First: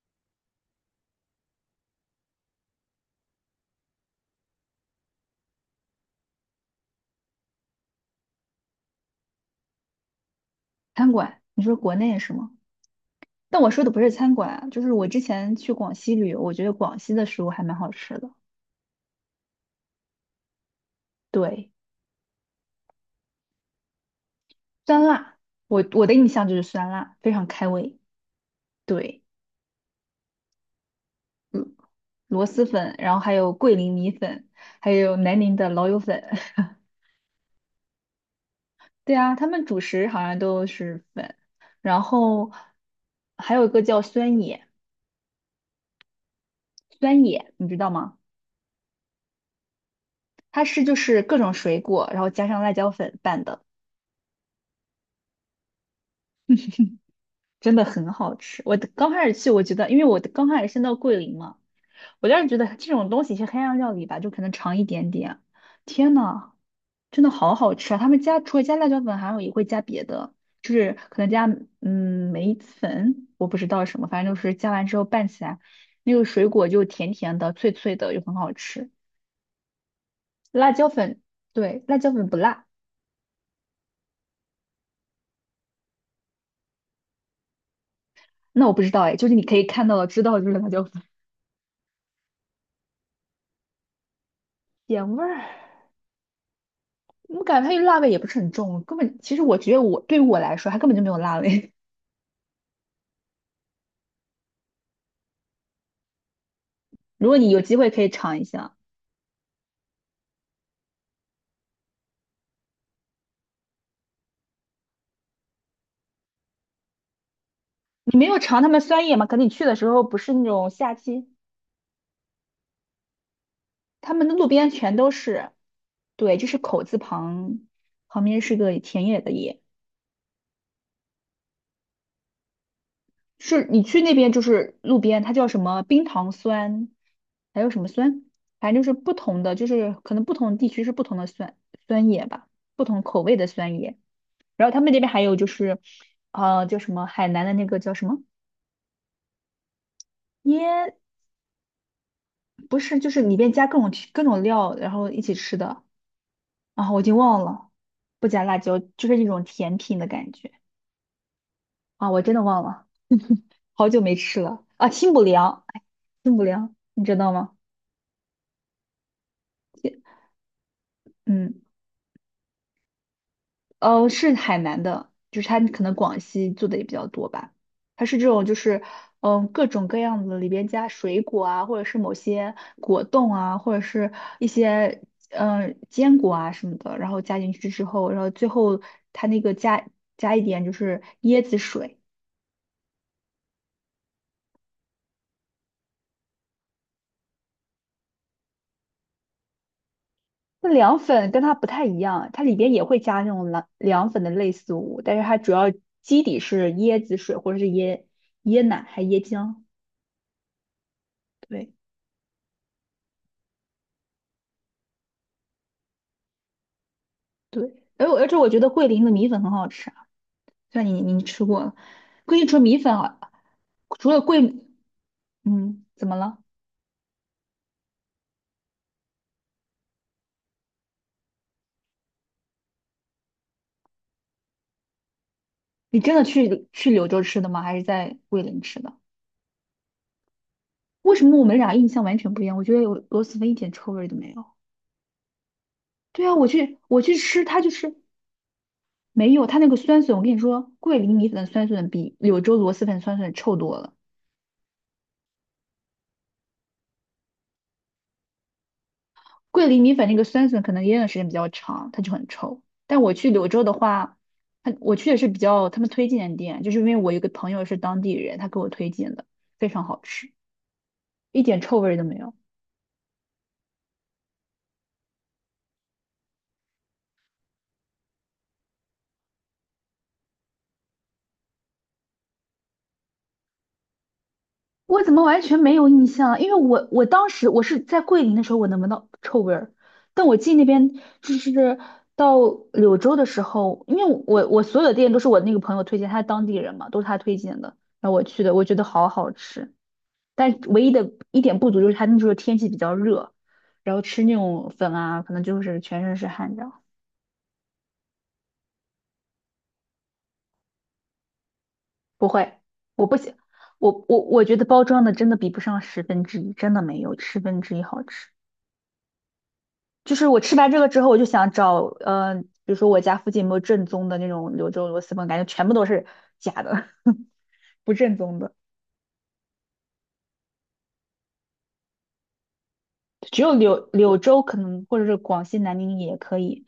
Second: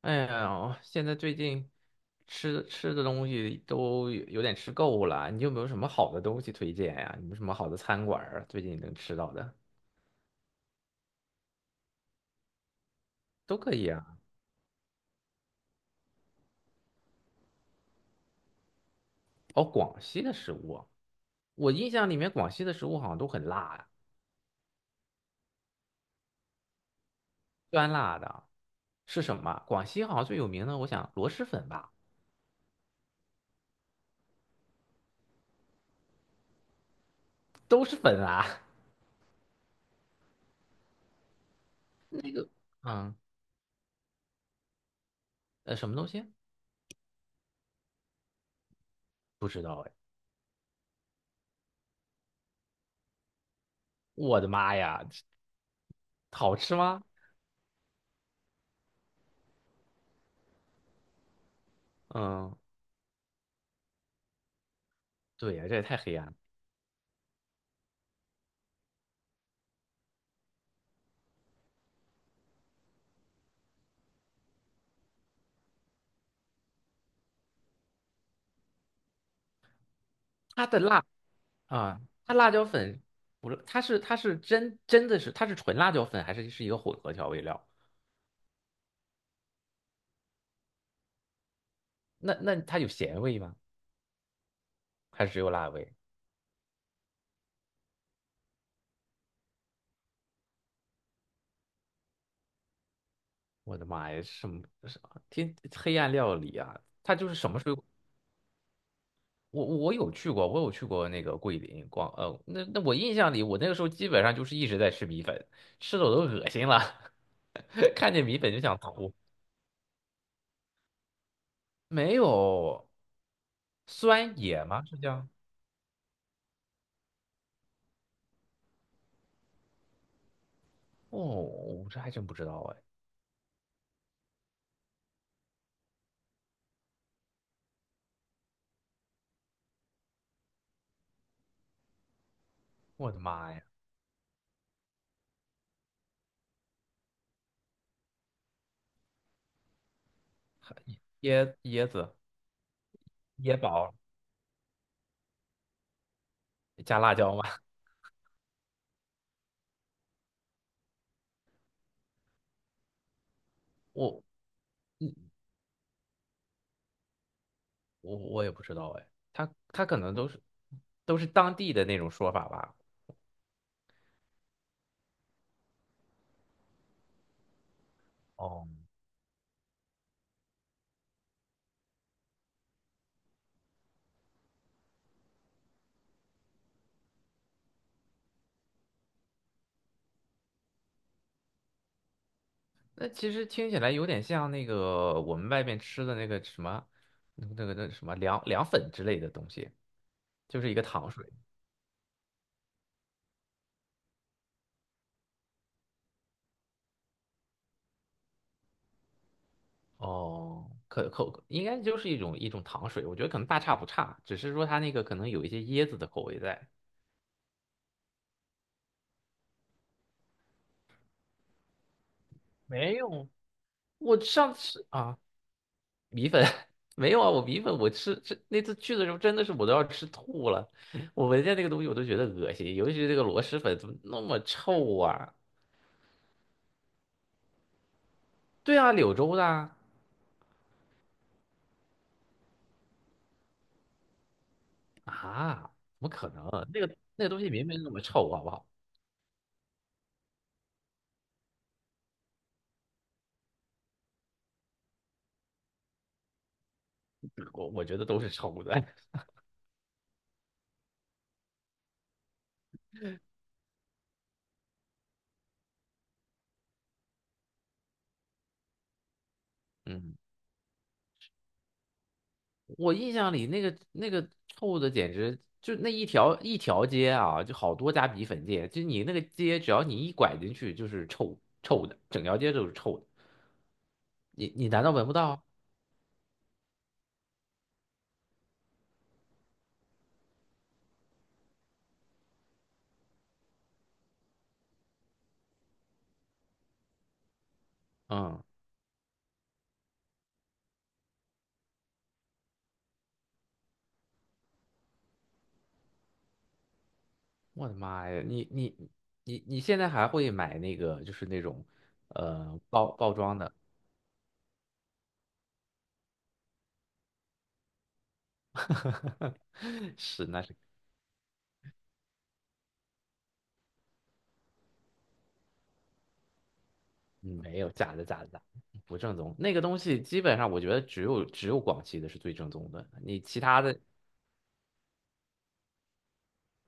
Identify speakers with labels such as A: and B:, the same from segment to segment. A: 哎呀，现在最近吃的东西都有点吃够了，你有没有什么好的东西推荐呀？有没有什么好的餐馆儿啊？最近能吃到的
B: 餐馆，你说国内是吗？
A: 都
B: 但我
A: 可
B: 说
A: 以
B: 的不
A: 啊。
B: 是餐馆啊，就是我之前去广西旅游，我觉得广西的食物还蛮好吃的。
A: 哦，广西的食物啊，
B: 对，
A: 我印象里面广西的食物好像都很辣呀，
B: 酸辣，我的印象就是酸辣，非常开
A: 酸
B: 胃。
A: 辣的是
B: 对，
A: 什么？广西好像最有名的，我想螺蛳粉吧，
B: 螺蛳粉，然后还有桂林米粉，还有南宁的老友粉。
A: 都是粉啊。
B: 对啊，他们主食好像都是粉，然
A: 那个，
B: 后
A: 嗯，
B: 还有一个叫酸野，
A: 什么东西？
B: 酸野你知道吗？
A: 不知道哎。
B: 它是就是各种水果，然后加上辣椒粉拌的。
A: 我的妈呀，好吃吗？
B: 真的很好吃。我的刚开始去，我觉得，因为我的刚开始先到桂林嘛，我当时
A: 嗯，
B: 觉得这种东西是黑暗料理吧，就可能尝一点点。
A: 对呀，这也太
B: 天
A: 黑暗了。
B: 呐，真的好好吃啊！他们加除了加辣椒粉，还有也会加别的，就是可能加梅子粉，我不知道什么，反正就是加完之后拌起来，那个水果就甜甜的、脆脆的，又很好吃。
A: 它
B: 辣
A: 的
B: 椒
A: 辣
B: 粉，对，辣
A: 啊，
B: 椒粉
A: 它
B: 不
A: 辣椒
B: 辣，
A: 粉不是，它是它是真的是纯辣椒粉，还是是一个混合调味料？
B: 那我不知道哎，就是你可以看到的、知道的就是辣椒粉，
A: 那它有咸味吗？
B: 点味
A: 还是只
B: 儿。
A: 有辣味？
B: 我感觉它这辣味也不是很重，根本其实我觉得我对于我来说，它根本就没有辣味。
A: 我的妈呀，什么黑暗料理啊！它
B: 如
A: 就是
B: 果你
A: 什么
B: 有
A: 水
B: 机
A: 果？
B: 会可以尝一下，
A: 我有去过，我有去过那个桂林广，那我印象里，我那个时候基本上就是一直在吃米粉，吃的我都恶心了，看
B: 你
A: 见
B: 没有
A: 米粉就
B: 尝他
A: 想
B: 们酸
A: 吐。
B: 叶吗？可能你去的时候不是那种夏季，
A: 没有
B: 他们的
A: 酸
B: 路
A: 野
B: 边
A: 吗？
B: 全
A: 是
B: 都
A: 叫？
B: 是，对，就是口字旁，旁边是个田野的野，
A: 哦，我这还真不知道啊。
B: 是你去那边就是路边，它叫什么冰糖酸，还有什么酸，反正就是不同的，就是可能不同地区是不同的酸叶吧，不同
A: 我的
B: 口味的
A: 妈呀，
B: 酸叶。然后他们那边还有就是，叫什么海南的那个叫什么腌，
A: 椰子
B: 不是，就是里边
A: 椰
B: 加各种
A: 宝
B: 各种料，然后一起吃的啊，
A: 加
B: 我已
A: 辣
B: 经
A: 椒吗？
B: 忘了，不加辣椒，就是一种甜品的感觉啊，我真的忘了，好 久没
A: 我
B: 吃了啊，清
A: 嗯，
B: 补凉，哎，清补凉，你知道吗？
A: 我也不知道哎，它它可能都是都是当
B: 嗯。
A: 地的那种说法吧。
B: 是海南的，就是它可能广西做的也比较多吧。它是这种，就
A: 哦，
B: 是各种各样的里边加水果啊，或者是某些果冻啊，或者是一些坚果啊什么的，然后加进去之后，然后最后它那个加一点就是椰子水。
A: 那其实听起来有点像那个我们外面吃的那个什么，那个什么凉凉粉之类的东西，就
B: 那
A: 是一个
B: 凉
A: 糖
B: 粉
A: 水。
B: 跟它不太一样，它里边也会加那种凉粉的类似物，但是它主要基底是椰子水或者是椰奶还椰浆。
A: 哦，可口应
B: 对。
A: 该就是一种糖水，我觉得可能大差不差，只是说它那个可能有一些椰子的口味在。
B: 对，而且我觉得桂林的米粉很好吃啊，虽然你吃过了，桂林除了米粉
A: 没
B: 啊，
A: 有，
B: 除
A: 我
B: 了桂，
A: 上次啊，
B: 嗯，怎么
A: 米
B: 了？
A: 粉 没有啊，我米粉我吃那次去的时候真的是我都要吃吐了，我闻见那个东西我都觉得恶心，尤其是这个螺蛳粉怎么那么臭啊？
B: 你真的去柳州吃的吗？还是在桂林
A: 对
B: 吃的？
A: 啊，柳州的啊，
B: 为什么我们俩印象完全不一样？我觉得有螺蛳粉一点臭味都没有。
A: 啊，怎么
B: 对
A: 可
B: 啊，我
A: 能？
B: 去
A: 那个
B: 我去
A: 那个东
B: 吃，
A: 西
B: 它
A: 明
B: 就
A: 明那
B: 是
A: 么臭，好不好？
B: 没有它那个酸笋。我跟你说，桂林米粉的酸笋比柳州螺蛳粉酸笋臭多了。
A: 我觉得都是臭的。
B: 桂林米粉那个酸笋可能腌的时间比较长，它就很臭。但我去柳州的话，它我去的是比较他们推荐的店，就是因为我有个朋友是当地人，他给我推荐的，非常好
A: 嗯，
B: 吃，一点臭味儿都没有。
A: 我印象里那个臭的简直就那一条街啊，就好多家米粉店，就你那个街只要你一拐进去就是臭的，整条街都是臭的，你难道
B: 我
A: 闻
B: 怎
A: 不
B: 么完
A: 到？
B: 全没有印象啊因为我当时我是在桂林的时候，我能闻到臭味儿，但我进那边就是到柳州的时候，因为我所有的店都是我那个朋友推荐，他是当地人嘛，都是他推荐的，然后我去
A: 嗯。
B: 的，我觉得好好吃。但唯一的一点不足就是它那时候天气比较热，然后吃那种粉啊，可能就是全身是汗这样。
A: 我的妈呀，你现在还会买那个就是那种
B: 不会，
A: 包
B: 我
A: 包
B: 不行，
A: 装的？
B: 我觉得包装的真的比不上十分之一，真的没有十分之一好吃。就是
A: 是，
B: 我
A: 那是
B: 吃完这个之后，我就想找，比如说我家附近有没有正宗的那种柳州螺蛳粉，感觉全部都是假的，
A: 嗯，没有，
B: 不
A: 假的
B: 正
A: 假的假
B: 宗的，
A: 的不正宗。那个东西基本上我觉得只有广西的是最正宗的，你其
B: 只有
A: 他的
B: 柳州可能或者是广西南宁也可以，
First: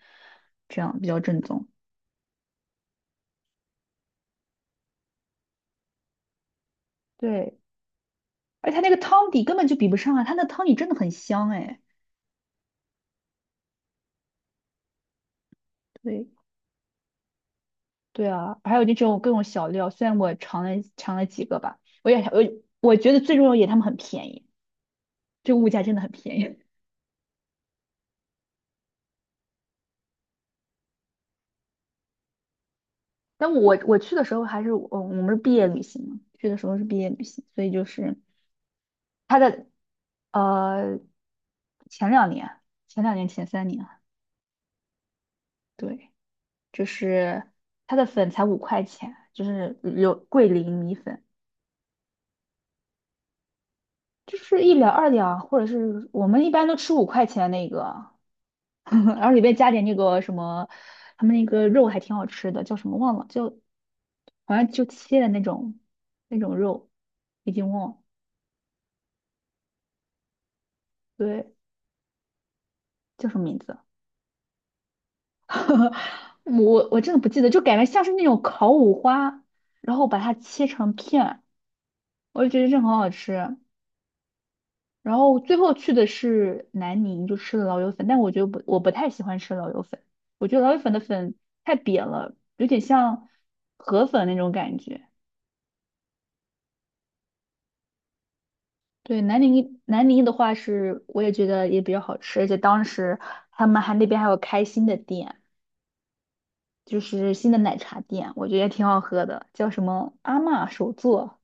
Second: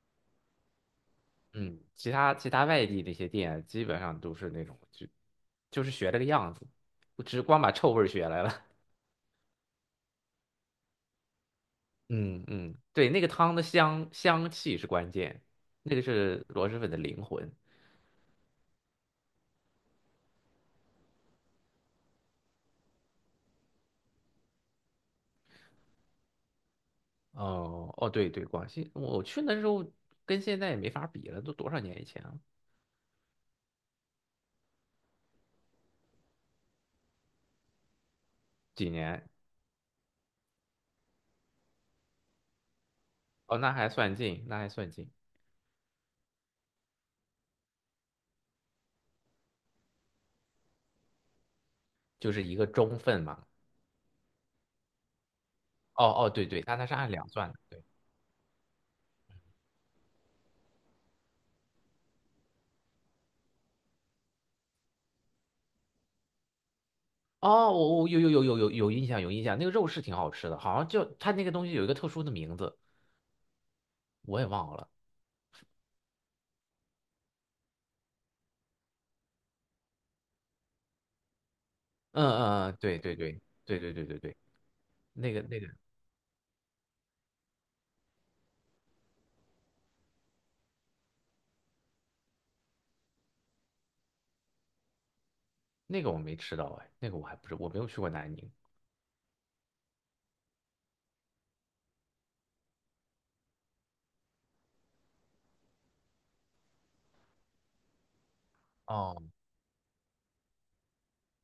B: 这样比较正宗。
A: 嗯，其他外地那些店基本上都是那种就就是学这个样子，我只
B: 对。
A: 光把臭味儿学来了。
B: 而且它 那个汤底根本就比不上啊，它那汤底真的很香哎。
A: 嗯嗯，对，那个汤的香香气是关键，那个
B: 对
A: 是螺蛳粉的灵魂。
B: 对啊，还有那种各种小料，虽然我尝了几个吧，我也我觉得最重要一点，他们很便宜，这个物价真的很便宜。
A: 哦哦，对对，广西，我去那时候跟现在也没法比了，都多少年以前了？
B: 但我去的时候还是我们是毕业旅行嘛，去的时候是毕业旅行，所以就是
A: 几年？
B: 它的呃前两年前
A: 哦，
B: 三
A: 那
B: 年
A: 还
B: 啊，
A: 算近，那还算近，
B: 对，就是它的粉才五块钱，就是有桂林米粉。
A: 就是一个中份嘛。
B: 就是1两2两，或者
A: 哦
B: 是我
A: 哦，
B: 们
A: 对
B: 一
A: 对，
B: 般都
A: 它它
B: 吃
A: 是
B: 五
A: 按
B: 块
A: 两算
B: 钱
A: 的，
B: 那
A: 对。
B: 个，然后里面加点那个什么，他们那个肉还挺好吃的，叫什么忘了，就好像就切的那种肉，已经
A: 哦，
B: 忘了，
A: 我有有有有有有印象，有印象，那个肉是挺好吃的，好像就它那个
B: 对，
A: 东西有一个特殊的名字，
B: 叫什么名字啊？
A: 我也忘了。
B: 我真的不记得，就感觉像是那种烤五花，然后把它切成片，
A: 嗯
B: 我就觉得
A: 嗯嗯，
B: 这很
A: 对
B: 好
A: 对对
B: 吃。
A: 对对对对对，
B: 然
A: 那
B: 后
A: 个
B: 最
A: 那个
B: 后去的是南宁，就吃了老友粉，但我觉得不，我不太喜欢吃老友粉，我觉得老友粉的粉太扁了，有点像河粉那种感觉。
A: 那个我没吃到哎，那个我还不是我没有去过南宁。
B: 对，南宁的话是，我也觉得也比较好吃，而且当时他们还那边还有开新的店，就是新的奶茶店，我觉得也挺好
A: 哦，
B: 喝的，叫什么阿嬷手作。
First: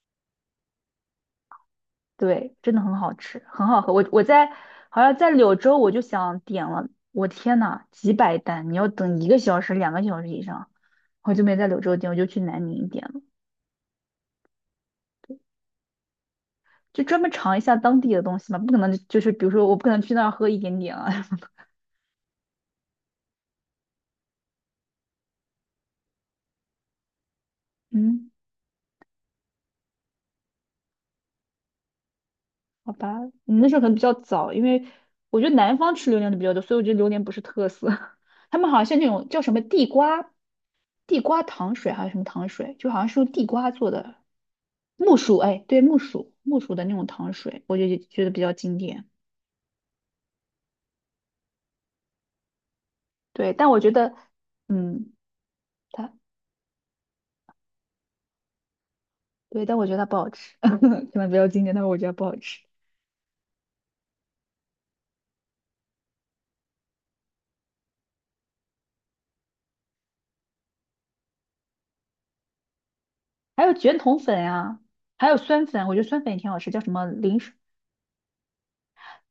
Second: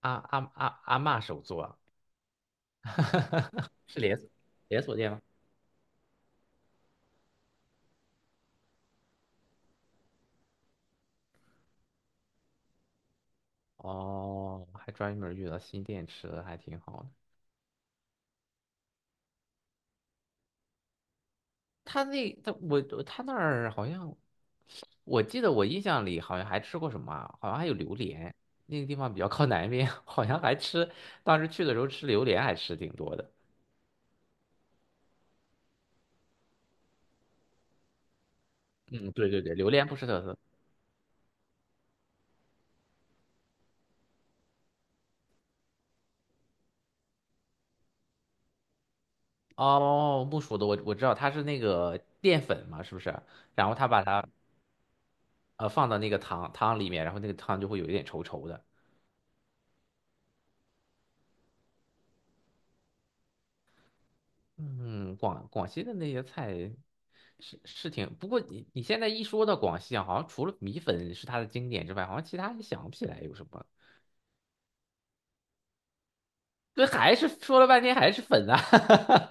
A: 阿嬷手作啊，
B: 对，真的很好吃，很 好喝。
A: 是
B: 我
A: 连
B: 我
A: 锁，
B: 在
A: 连锁
B: 好
A: 店
B: 像
A: 吗？
B: 在柳州，我就想点了，我天呐，几百单，你要等1个小时、2个小时以上，我就没在柳州点，我就去南宁点了，
A: 哦，还专门遇到新电池的，还挺好
B: 就
A: 的。
B: 专门尝一下当地的东西嘛，不可能就是比如说我不可能去那儿喝一点点啊。
A: 他那他我他那儿好像，我记得我印象里好像还吃过什么啊，好像还有榴
B: 嗯，
A: 莲。那个地方比较靠南边，好像还吃，当时去的时候吃榴莲还吃挺
B: 好
A: 多
B: 吧，
A: 的。
B: 你那时候可能比较早，因为我觉得南方吃榴莲的比较多，所以我觉得榴莲不是特色。他们好像像那
A: 嗯，
B: 种
A: 对
B: 叫
A: 对
B: 什
A: 对，
B: 么
A: 榴
B: 地
A: 莲不是特
B: 瓜
A: 色。
B: 地瓜糖水还是什么糖水，就好像是用地瓜做的，木薯，哎，对，木薯，的那种糖水，我就觉得比较经典。
A: 哦，木薯的我知道，它是那个淀粉嘛，是不是？
B: 对，
A: 然
B: 但
A: 后
B: 我
A: 他
B: 觉
A: 把
B: 得，
A: 它
B: 嗯，
A: 放到那
B: 它，
A: 个汤里面，然后那个汤就会有一点稠稠的。
B: 对，但我觉得它不好吃，可能比较经典，但是我觉得不好吃。
A: 嗯，广西的那些菜是是挺，不过你你现在一说到广西啊，好像除了米粉是它的经典之外，好像其他也想不起来有什
B: 还
A: 么。
B: 有卷筒粉呀，还有酸粉，我觉得酸粉也挺好吃，叫
A: 对，
B: 什么
A: 还是
B: 零食？
A: 说了半天还是粉啊。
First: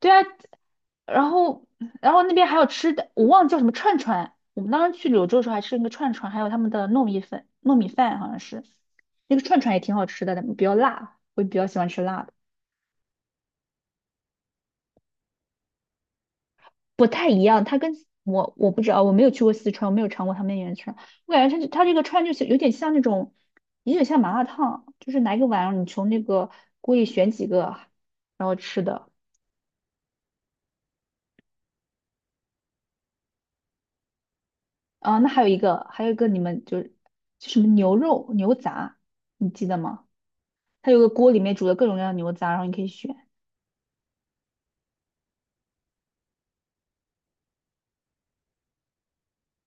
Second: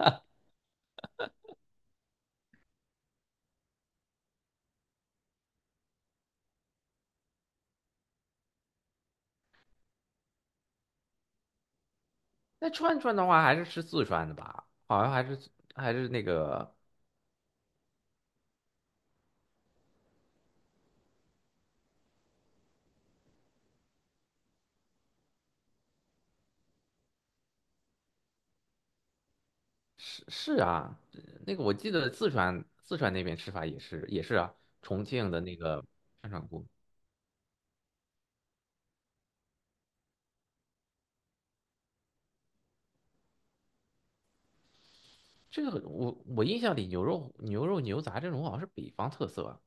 B: 对 啊，然后，然后那边还有吃的，我忘了叫什么串串。我们当时去柳州的时候还吃那个串串，还有他们的糯米粉、糯米饭，好像是那个串串也挺好吃的，但比较辣，我比较喜欢吃辣的。
A: 那串串的话，还是吃四川的吧？好像还是，还是那个，
B: 不太一样，它跟我不知道，我没有去过四川，我没有尝过他们那边的串，我感觉它这个串就是有点像那种，有点像麻辣烫，就是拿一个碗，你从那个锅里选几个，然后吃的。
A: 是是啊，那个我记得四川那边吃法也是也是啊，重
B: 啊，那
A: 庆的
B: 还有一
A: 那个
B: 个，还有一个
A: 串
B: 你
A: 串
B: 们
A: 锅，
B: 就是就什么牛肉牛杂，你记得吗？它有个锅里面煮的各种各样的牛杂，然后你可以选。
A: 这个我印象里牛肉牛杂这种好像是北方特色啊。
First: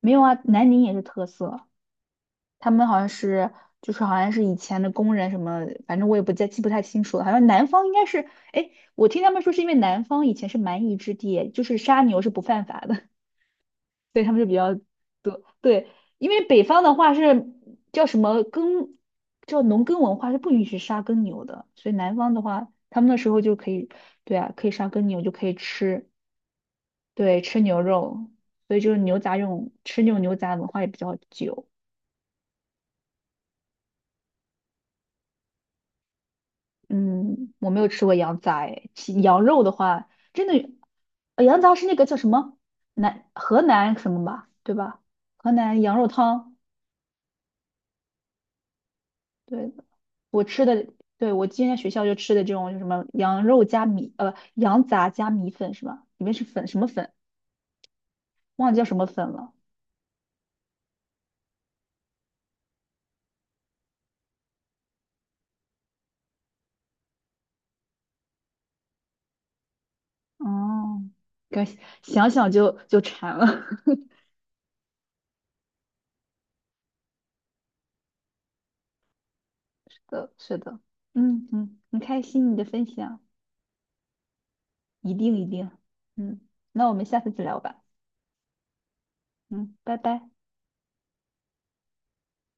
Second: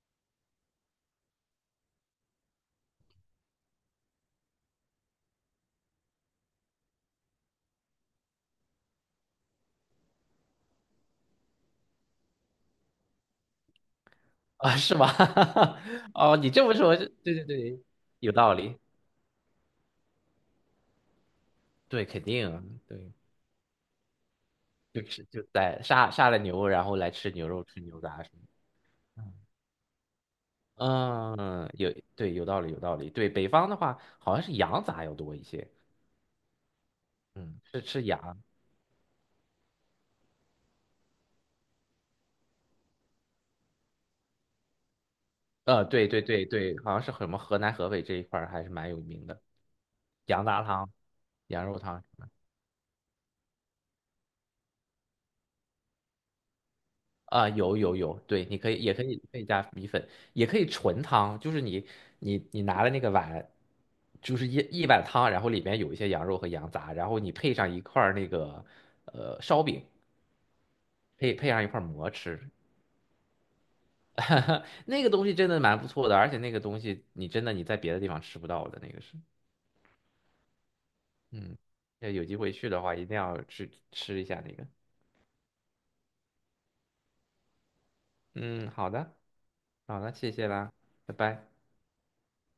B: 没有啊，南宁也是特色。他们好像是，就是好像是以前的工人什么，反正我也不太清楚了。好像南方应该是，哎，我听他们说是因为南方以前是蛮夷之地，就是杀牛是不犯法的，所以他们就比 较
A: 啊，是吗？
B: 多。对，因
A: 哦，
B: 为
A: 你
B: 北
A: 这么
B: 方的
A: 说，对
B: 话
A: 对
B: 是
A: 对，
B: 叫什
A: 有
B: 么
A: 道理，
B: 耕，叫农耕文化是不允许杀耕牛的，所以
A: 对，
B: 南
A: 肯
B: 方的
A: 定啊，
B: 话，他们
A: 对，
B: 那时候就可以，对啊，可以杀
A: 就
B: 耕牛
A: 是
B: 就
A: 就
B: 可以
A: 在
B: 吃，
A: 杀了牛，然后来吃
B: 对，
A: 牛
B: 吃
A: 肉、
B: 牛
A: 吃牛杂
B: 肉，
A: 什么的。
B: 所以就是牛杂这种牛杂文化也比较久。
A: 嗯，有，对，有道理，有道理。对，北方的话，好像是羊杂要多一些，
B: 嗯，
A: 嗯，
B: 我没
A: 是
B: 有
A: 吃
B: 吃过羊
A: 羊。
B: 杂诶其羊肉的话，真的，羊杂是那个叫什么河南什么吧，对吧？河南
A: 呃，
B: 羊肉
A: 对对对
B: 汤，
A: 对，好像是什么河南、河北这一块儿还是蛮有名的，
B: 对，我
A: 羊杂
B: 吃的，
A: 汤、
B: 对，我
A: 羊
B: 今天
A: 肉
B: 在学
A: 汤。
B: 校就吃的这种，就什么羊肉加米，羊杂加米粉是吧？里面是粉什么粉，
A: 啊，有有有，对，你可
B: 忘记
A: 以，
B: 叫
A: 也
B: 什
A: 可
B: 么
A: 以，
B: 粉
A: 可以
B: 了。
A: 加米粉，也可以纯汤，就是你，你拿了那个碗，就是一碗汤，然后里面有一些羊肉和羊杂，然后你配上一块儿那个烧饼，
B: 哦，
A: 配上
B: 感
A: 一块儿馍
B: 想
A: 吃，
B: 想就馋了。
A: 那个东西真的蛮不错的，而且那个东西你真的你在别的地方吃不到的，那个是，
B: 是的，是的，嗯
A: 嗯，
B: 嗯，很
A: 要
B: 开
A: 有机
B: 心
A: 会
B: 你的
A: 去的
B: 分
A: 话一定
B: 享，
A: 要去吃一下那个，
B: 一定一定，嗯，那我们下次再聊吧，
A: 嗯，好的，
B: 嗯，拜
A: 好的，
B: 拜。
A: 谢谢啦，拜拜。